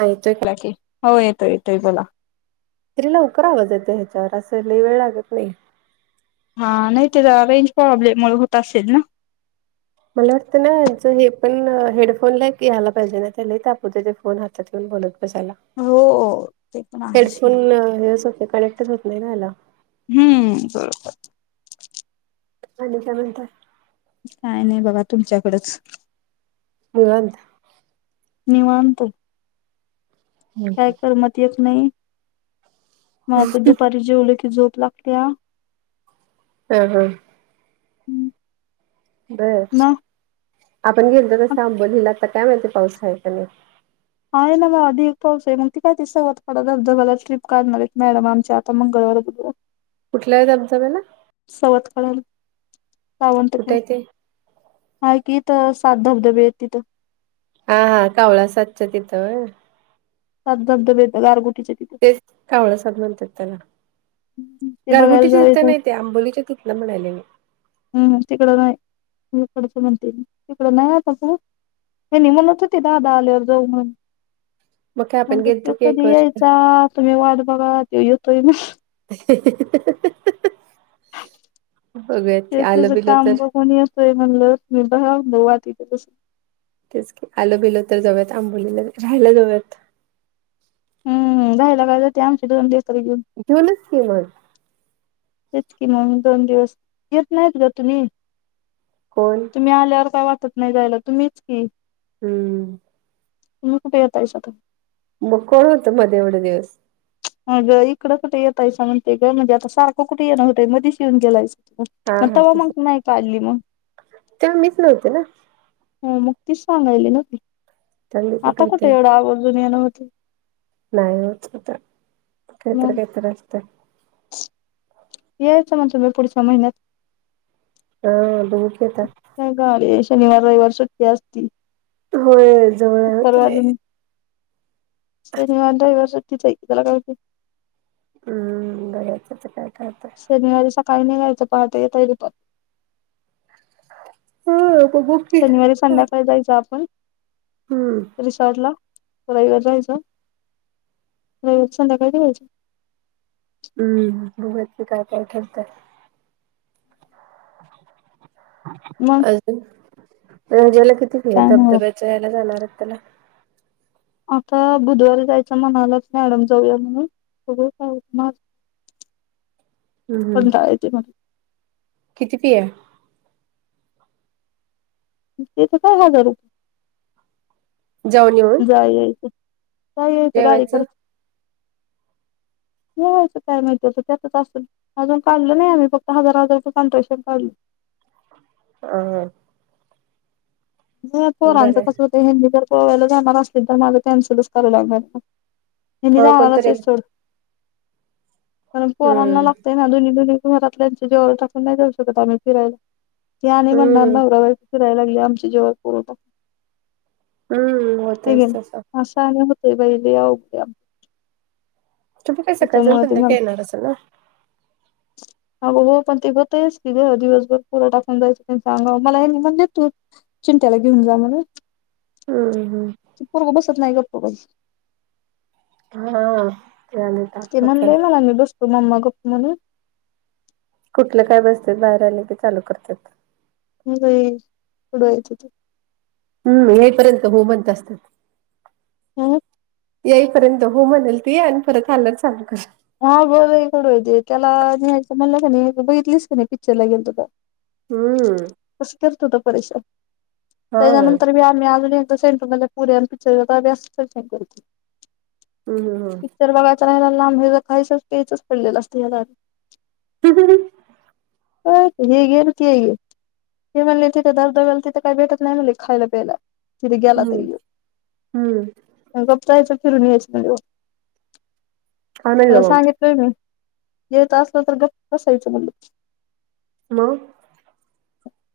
ऐकतोय का हो, येतो येतोय बोला तरी लवकर आवाज येतो ह्याच्यावर असं लई वेळ लागत नाही,, हा नाही ते रेंज प्रॉब्लेम मुळे होत असेल ना,, मला वाटतं, ना यांच हे पण हेडफोनला यायला पाहिजे ना नाहीतर, लय ताप होतंय ना ते फोनच त्यात पण बोलत बसायला हो ते पण आहे सोडा हेडफोन हे सकाळी त्याच्यात नाही राहिला हम्म बरोबर आणि काय म्हणताय- काय नाही बाबा तुमच्याकडचं निवांत,, निवांत आहे काय करू मग येत नाही, माला तर दुपारी जेवलं की झोप लागत्या हा हा हम् होय, आपण गेल तसं आंबोलीला आता काय माहीती पाऊस हायका नाही आहे ना मग, आधी एक पाऊस आहे मग ती काय सवत पाडा धबधब्यालाच ट्रीप काढणार आहे मॅडम आमच्या आता मंगळवार बुधवार कुठल्या धबधब्याला,, सवत पाड्याला सावंत कुठे कड आहे ते आहे की तीथ सात धबधबे आहेत तिथं,, हा हा कावळा साचच्यां तिथं व्हय सात धबधबे गारगुटीचे तिथं कावळसाब म्हणतात त्याला ते बघायला गारगुटीच्या तिथं जायचंय नाही ते आंबोलीच्या तीथं,, ला म्हणायले. हम् तिकडं नाय तू हिकडच म्हणते मी तिकड नाय हेनी म्हणत होते दादा आल्यावर जाऊ म्हण. मग काय आपण म्हणल त्यो गेलतो की एक कधी वर्ष यायचा तुम्ही वाट बघात त्यो येतोय म [unintelligible] [unintelligible] ते त्याज बिलं तर काम बघुन येतोय म्हणलं तुमी बघा म्हणल वाट इथं बसुुन. तेच की आलं गेल तर जाऊयात आंबोलीला राहायला जाऊयात. हम्म राहिला काय जाते आमचे दोन लेकरं घेऊन. घेउनच की मग. तेच कि मग दोन दिवस, येत नायत ग तुम्ही. कोण? तुम्ही आल्यावर काय वाटत नाय जायला तुम्हीच की. हम्म. तुम्ही कुठ येतायसा आता? मग कोण होतं मध्ये एवढ्या दिवस? आग इकडं कुठ यतायसा म्हणते गं म्हणजे आता सारखं कुठ येण होतं मधीच येउन गेलाय हा मग हा तेव्हा तस मग नाय का आली मग? तेव्हा मीच नव्हते ना. हम्म, मग तीच सांगायली नव ती तेव्हा मी कुठे आता कुठ होते एवढ आवर्जून येन होतय. नाय होत आता कायतर मग कायतर असतय. यायचं म्हनतो मी पुढच्या महिन्यात. हां बघू की आता. हाय गाडी शनिवार रविवार सुट्टी असती. होय जवळ हाय व तुम्ही. शुक्रवारी शनिवार रविवार सुट्टीच हाय की त्याला काय हुतय? हम्म, बघायचं आता काय काय आता. शनिवारी सकाळी निघायचं पहाटे येताय दुपा हा बघू. की शनिवारी संध्याकाळी जायच आपण. हम्म. रिसॉर्टला रविवारी राहायचं रविवारी संध्याकाळी निघायचं. हम्म, बघुयात की काय काय ठरतंय. [inaudible] मग? रंज्याला किती फी आय काय नाही होत धबधब्याचा ह्याला जाणार हायत त्याला? आता बुधवारी जायचं म्हणाल्यात मॅडम जाऊया म्हणून बघू काय होतय माझं. [inaudible] कंटाळा येतोय मला. किती फी आय? फी च काय हजार रुप जाऊन येऊन? जाया यायचं जाया यायचं गाडी जेवायचं खर्च. [inaudible] जेवायचं काय माहिती आता त्यातच असल. अजून काढंलो नाही आम्ही, फक्त हजार-हजार रुपये कांट्रेशन काढलं. अं. मग पोरांचं बरं कसं होतय हेंनी जर गोव्याला जाणार असतील तर माझं कॅन्सलच कराव लागणार. हेंनी हो जाणारच कोणतरी हे सोड. [inaudible] पण पोरानला हम्म लागतय या दोन्ही-दोन्ही घरातल्यांच्या जीवावर टाकून नाही जाऊ शकत आम्ही फिरायला. ते आणि म्हणनार हम्म नवरा-बायको फिरायला लागलीया आमचे जीवावर पोर टाकून, हम्म होतच तसं [inaudible] असं आणि वेगळे-वेगळे आहेत का? तुम्ही काय सकाळ जाऊन ते मला संध्याकाळी येणार असेल ना? आवो हो पण ती होतचं की गं दिवसभर पोर टाकून जायचं तेंच्या अंगावर मला हेंनी म्हणलेत तु चिंंट्याला घेऊन जा म्हणून, हम्म हम्म ते पोरगं बसत नाही गप्प बाई. हा. आणि ताप ते डोक्याला म्हणलंय मला मी बसतो मम्मा गप्प म्हणे. कुठले काय बसत्यात बाहेर आलं की चालू करत्यात. लई कडू होत ते. हम्म. हे पर्यंत हो म्हणत असत्यात. अं. येई- पर्यंत हो म्हणेल ती आणि परत आल्यावर चालू करेल. हा गं बई कडू होते, त्याला न्ह्यायच म्हणलं क-नि बघितलीस कि नि पिक्चरला गेलतो तवा. हम्म कसं करतो तो परेश, हा त्याच्यानंतर बी आम्ही अजून कसं हे ना तुम्हाला पोरी अन् पिक्चर अभ्यास काय करीती. हम्म हम्म हं. [unintelligible] लहान मुलं खायचच, पेयचंच पडलेलं असतं याला. टिबुली हे [unintelligible] घेल कि, हे म्हणले तिथे धबधब्याला तिथे काही भेटत नाही म्हणले खायला, प्यायला. तिथं गेला हम्म तरी यो, हम्म गप्प जायचं फिरून यायच म्हणल. काय हो म्हणलं मग सांगितलय मी, येत असलं तर गप्प बसायचं म्हणलं. हॅलो.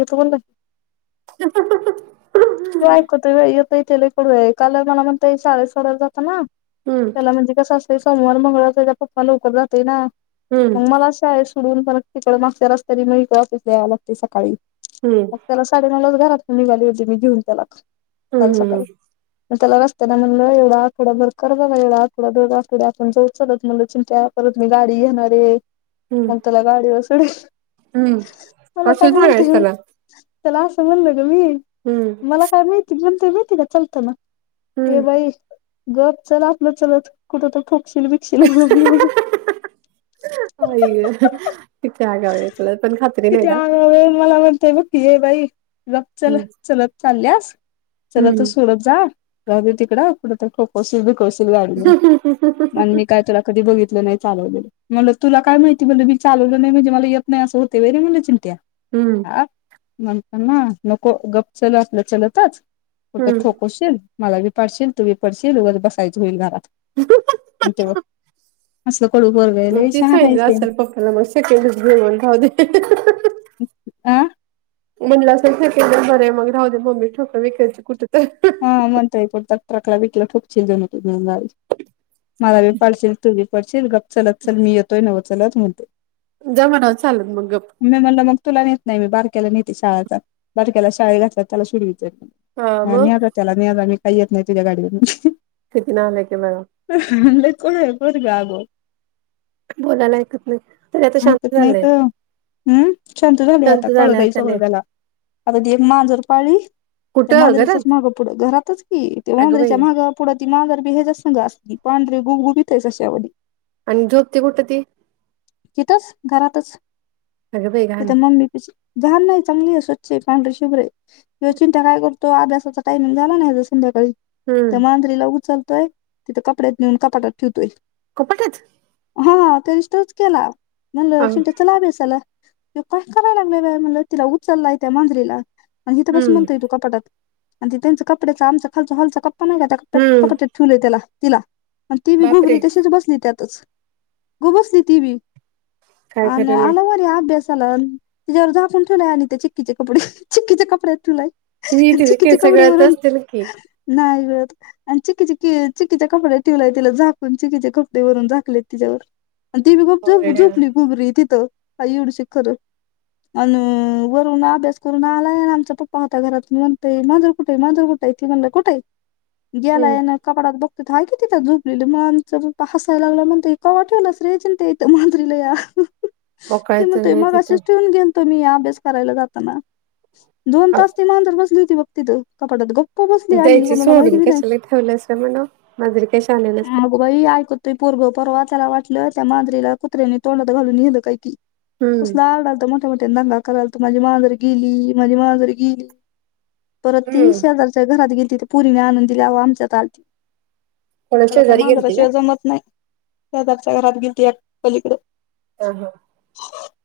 येतो म्हणले. [unintelligible] त्यो हम्म ऐकतो व्हय, येतय ते लय कडू हाय, काल मला म्हनतोय शाळेत सोडायला जातांना त्याला म्हणजे कसं असतय सोमवार, मंगळवार त्याचा पप्पा लवकर जातोय ना हम्म मग मला शाळेत सोडून परत तिकडे मागच्या रस्त्यांनी मग इकड ऑफिस यावं लागत सकाळी. ह्म. मग त्याला साडे-नऊलाच घरातून निघाली होतीे मी घेऊन त्याला, काल हम्म सकाळी. मग त्याला रस्त्यानं म्हणलं एवढा आठवडाभर कर बाबा, एवढा आठवडा, दोन आठवडा आपण जाऊ चलत म्हणलं चिंता परत मी गाडी घेणार आहे, हम्म मग त्याला गाडीवर सोडीन. हम्म मला कशी काय सांगायच म्हणतंय, त्याला त्याला असं म्हणलं ग मी. ह्म. मला काय माहिती म्हणतोय माहितीय का चलताना, ये हम्म बाई गप चल आपलं चलत, कुठं तरी ठोकशील-बिकशील मला नेऊन. आई. तितका आगाव आहे, तेला पण खात्री नाही ना? [unintelligible] म्हणतोय बघ. ये बाई गप चल चलत चालल्यास त्याला तर हम्म सोडत जा. जाऊदे तिकडं, कुठं तरी ठोकवशील-बीकवशील गाडीनं आणि मी काय तुला कधी बघितलं नाही चालवलेलं. म्हणलं तुला काय माहिती म्हणलं मी चालवलं नाही म्हणजे मला येत नाही असं होतंय होय रे म्हणलं चिंट्या. हम्म. म्हणतान नको गप्प चल आपलं चलतचं कुठं तर ठोक वशील मला बी पाडशील तू बी पडशील उगंच बसायचं होईल घरात अन् ते असलं कडू पोरगं हाय. तीच आहे गं आजकाल [unintelligible] जेवण राहुदे. आ. म्हटलं असेल सेकेंडहॅंड बरी आहे मग राहुदे मम्मी ठोका बिकायची कुठं तर. हा म्हणतोय कुठंतर ट्रकला बिकला ठोकचील जणू तु घेऊन गाडीच. मला बी पाडशील तू बी पडशील गप चलत चल मी येतोय नव्हं चलत म्हणतोय. जा म्हणावं चालत मग गप्प. मी म्हणलं मग तुला नेत नाही मी, बारक्याला नेते शाळाचा बारक्याला शाळे घातला त्याला सोडवित जाईन. हा न्या जा त्याला न्या जा, मी काही येत नाही तुझ्या गाडीवरनं. किती नालायक आहे बघा. लय खुळं आहे पोरगं अगं. बोलायला ऐकत नाहीत. ऐकत नाहीतं हम् शांत झालयं आता झालंय कळतंय आता लय सगळ त्याला. अता ती एक मांजर पाळली. त्या कुठं मांजरीच्याच घरात मागं पुढं, घरातच की ते अगं बाई मांजरीच्या मागं पुढं ती मांजर बी हेच्याचसंग असती पांढरी गुबगुबीत आहे सश्यावाणी. आणि झोपते कुठं ती? तिथंच घरातच अगं बाई घाण तिथं मम्मी- घाण नाही चांगली आहे स्वच्छ आहे पांढरी शुभ्र आहे. ह्यो चिंट्या काय करतो आभ्यासाचा टायमिंग झाला ना हेचा संध्याकाळी त्या हम्म मांजरीला उचलतोय तिथे कपड्यात नेऊन कपाटात ठेवतोय. कपाटात. हा त्यांनी तरच केला म्हणलंण अं, सनत्या चल अभ्यासाला. काय कराय लागय बाय म्हण तिला उचललाय त्या मांजरीला अन् इथं बस हम्म म्हणत तू कपाटात. आणि त त्यांच कपड्याचा आमचा खालचा हॉलचा कप्पा नाही का त्या हम्म कपाट्यात ठेवलंय त्याला तिला. आणि ती बी बापरे गोबरी तशीच बसली त्यातच गप्प बसली ती बी. काय आन खरं नाही आला वरी अभ्यास- तीच्यावर झाकून ठेवलाय आणि, ते चिक्कीच्या कपडे चिक्कीच्या कपड्यात ठेवलाय. इ आणि तेची चिक्कीच्या केसं गळत कपड्यावरून असतील की. नाही गळत. आणि चिक्कीची चिक्की चिक्कीच्या कपड्यात ठेवलंय तिला झाकून, चिक्कीचे कपडे वरून झाकलेत तिच्यावर. आणि ती बी गप्प गप्प बावळड्या. झोपली गुबरी तिथं, आहे एवढीशी खरं. अन् वरून अभ्यास करून आलाय अन् आमचा पप्पा होता घरात, म्हणतोय मांजर कुठेय मांजर कुठंय? इथे म्हणलं कुठही ग्याला हम्म यांना कपडात बघते हाय की तिथ झुपलेल मण आमचं पप्पा हसाय लागलंव म्हणतूय कवा ठेवलंस. - [unintelligible] -मांजरीला या मोकळा ते तर म्हणतोय नाही तिथं मगाशीच ठेवून घेलतो. तुम्ही अभ्यास करायला जाताना. दोन तास ती मांजर बसली होती बघ तिथं कपाटात गप्प. बसली आणि द्यायची कोणाला माहिती सोडून बी नाही कशाला ठेवलायसा म्हणाव मांजरी काय शान्या नसते. बाई ऐकतोय पोरगं परवा त्याला वाटलं त्या मांजरीला कुत्र्याने तोडत घालून नेलं काही की हम्म कसला आरडालता मोठे मोठे दंगात- करालत. माझी मांजर गेली माझी मांजर गेली परत ती हम्म शेजार तिच्या घरात गेलती तर पोरिणी आणून दिली आव आमच्यात आलती. कोणा त्याला त्या शेजारी गेलती का मांजराशिवाय जमत नाही. शेजारच्या घरात गेलती या पलीकडं, [unintelligible]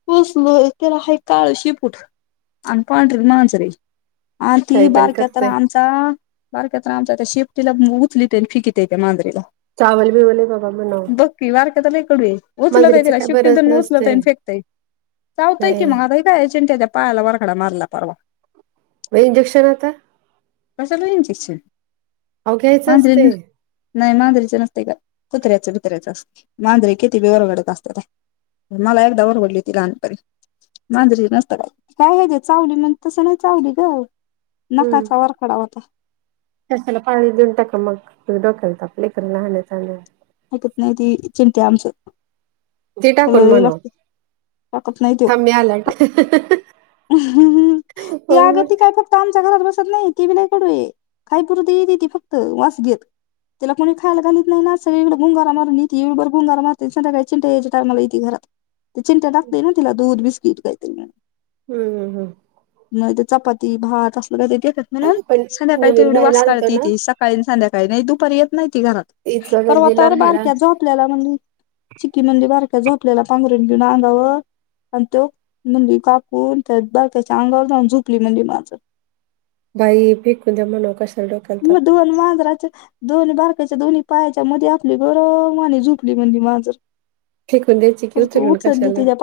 पोसल त्याला आहे काळ शेपूट आणि पांढरी मांजर हे. आ ती काही पण बारक्या तर करते आम बारक्या तर आमचा त्या शेपटिला उचलितय आणि फिकितय त्या मांजरीेला. चावल बिवल अ बाबा म्हणाव. बारक्या तर लय कडु उचलतय मांजरीचं तिला काय बरंच शेपटीला नसतंय उचलतय फेकतय चावताय की नाही मग आ, चिंट्याच्या पायाला वरखडा मारला परवा. मग इंजेक्शन आता. कशाला इंजेक्शन अहो घ्यायचं मांजरीला असते नसते. नाही मांजरीचे नसतय काय कुत्र्याचं बितर्याच असत. मांजरे किती बि वरबडत असतेच मला एकदा ओरबडली होती लहानपणी. मांजरीे नसत काय काय ह ते चावली म्हण तसं नाही चावली ग, नखाचा वरखडा होता. ज्याचं त्याला पाळीव देऊन टाका मग डोक्याला ताप लेकर लहान शहाण. ऐकत नाही की चिंट्या आमचं. दे त्याला टाकून लय म्हणव लागते टाकत थांब मी आल्या टा, ह्मम त्या अगती काय फक्त, आता आमच्या घरात बसत नाही ती बी लय कडू काही करुदी येत ती फक्त वास घेत. त्याला कोणी खायला घालीत नाही ना सगळीकडे गुंगार मारून येते इळबर गुंगारा मारते संध्याकाळी चिंट्या यायच्या टायमाला येते घरात. ते चिंट्या टाकतेय ना तिला दूध बिस्किट कायतरी नेऊन - हम् हम हम! मग ते चपाती भात असलं काय तरी देतात म्हणून पण संध्याकाळी नवीन तेवढी राहायला वास आलतो काढत ना येते संध्याकाळी नाही दुपारी येत नाही त घरात परवा इचलकरंजीला तर राहायला बारक्या झोपलेला म्हणलि, चिक्की म्हणली बारक्या झोपल्याला पांघरून घेऊन अंगावर आणि तो म्हणली काक, बारक्याच्या अंगावर जाऊन झोपली म्हणली मांजर. बाई फेकून द्या मनाव कशाला डोक्याला ताप. दोन मांजराच्या, दोन बारकायच्या दोन्ही पायाच्या मध्ये आपली गरम वाणि झोपली म्हणलि मांजर, फेकून द्यायची की तर तू उचलून उचलली कशाला तिच्या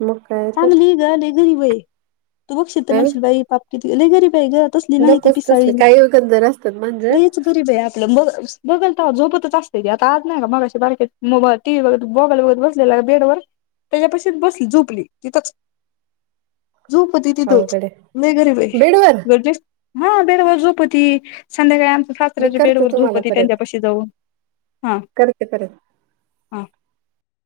मग, काय तर चांगलीय ग लय गरीब आहे तू बघ शील तर हा म्हणशील बाई पाप लय गरीब आहे ग, तसली नाही ती नकोच तसले पिसाळीली काही गंजर असतात मांजर लयच गरीब हे ग, आपलं ब बघल तेव्हा झोपतच असते की, आता आज नाही का मगाशी बारकी टीव्ही बघत मोबाईल बघत बसल. बेड वर त्याच्यापशी बसली झोप. झोपली तिथंच, झोपती तिथंच अवघड आहे लय गरीबय. बेडवर हा बेडवर झोपती. संध्याकाळी आमच्या मी सासऱ्याच्या करते बेडवर तुम्हाला झोपती त्यांच्यापाशी जाऊन हा. घे परत. हा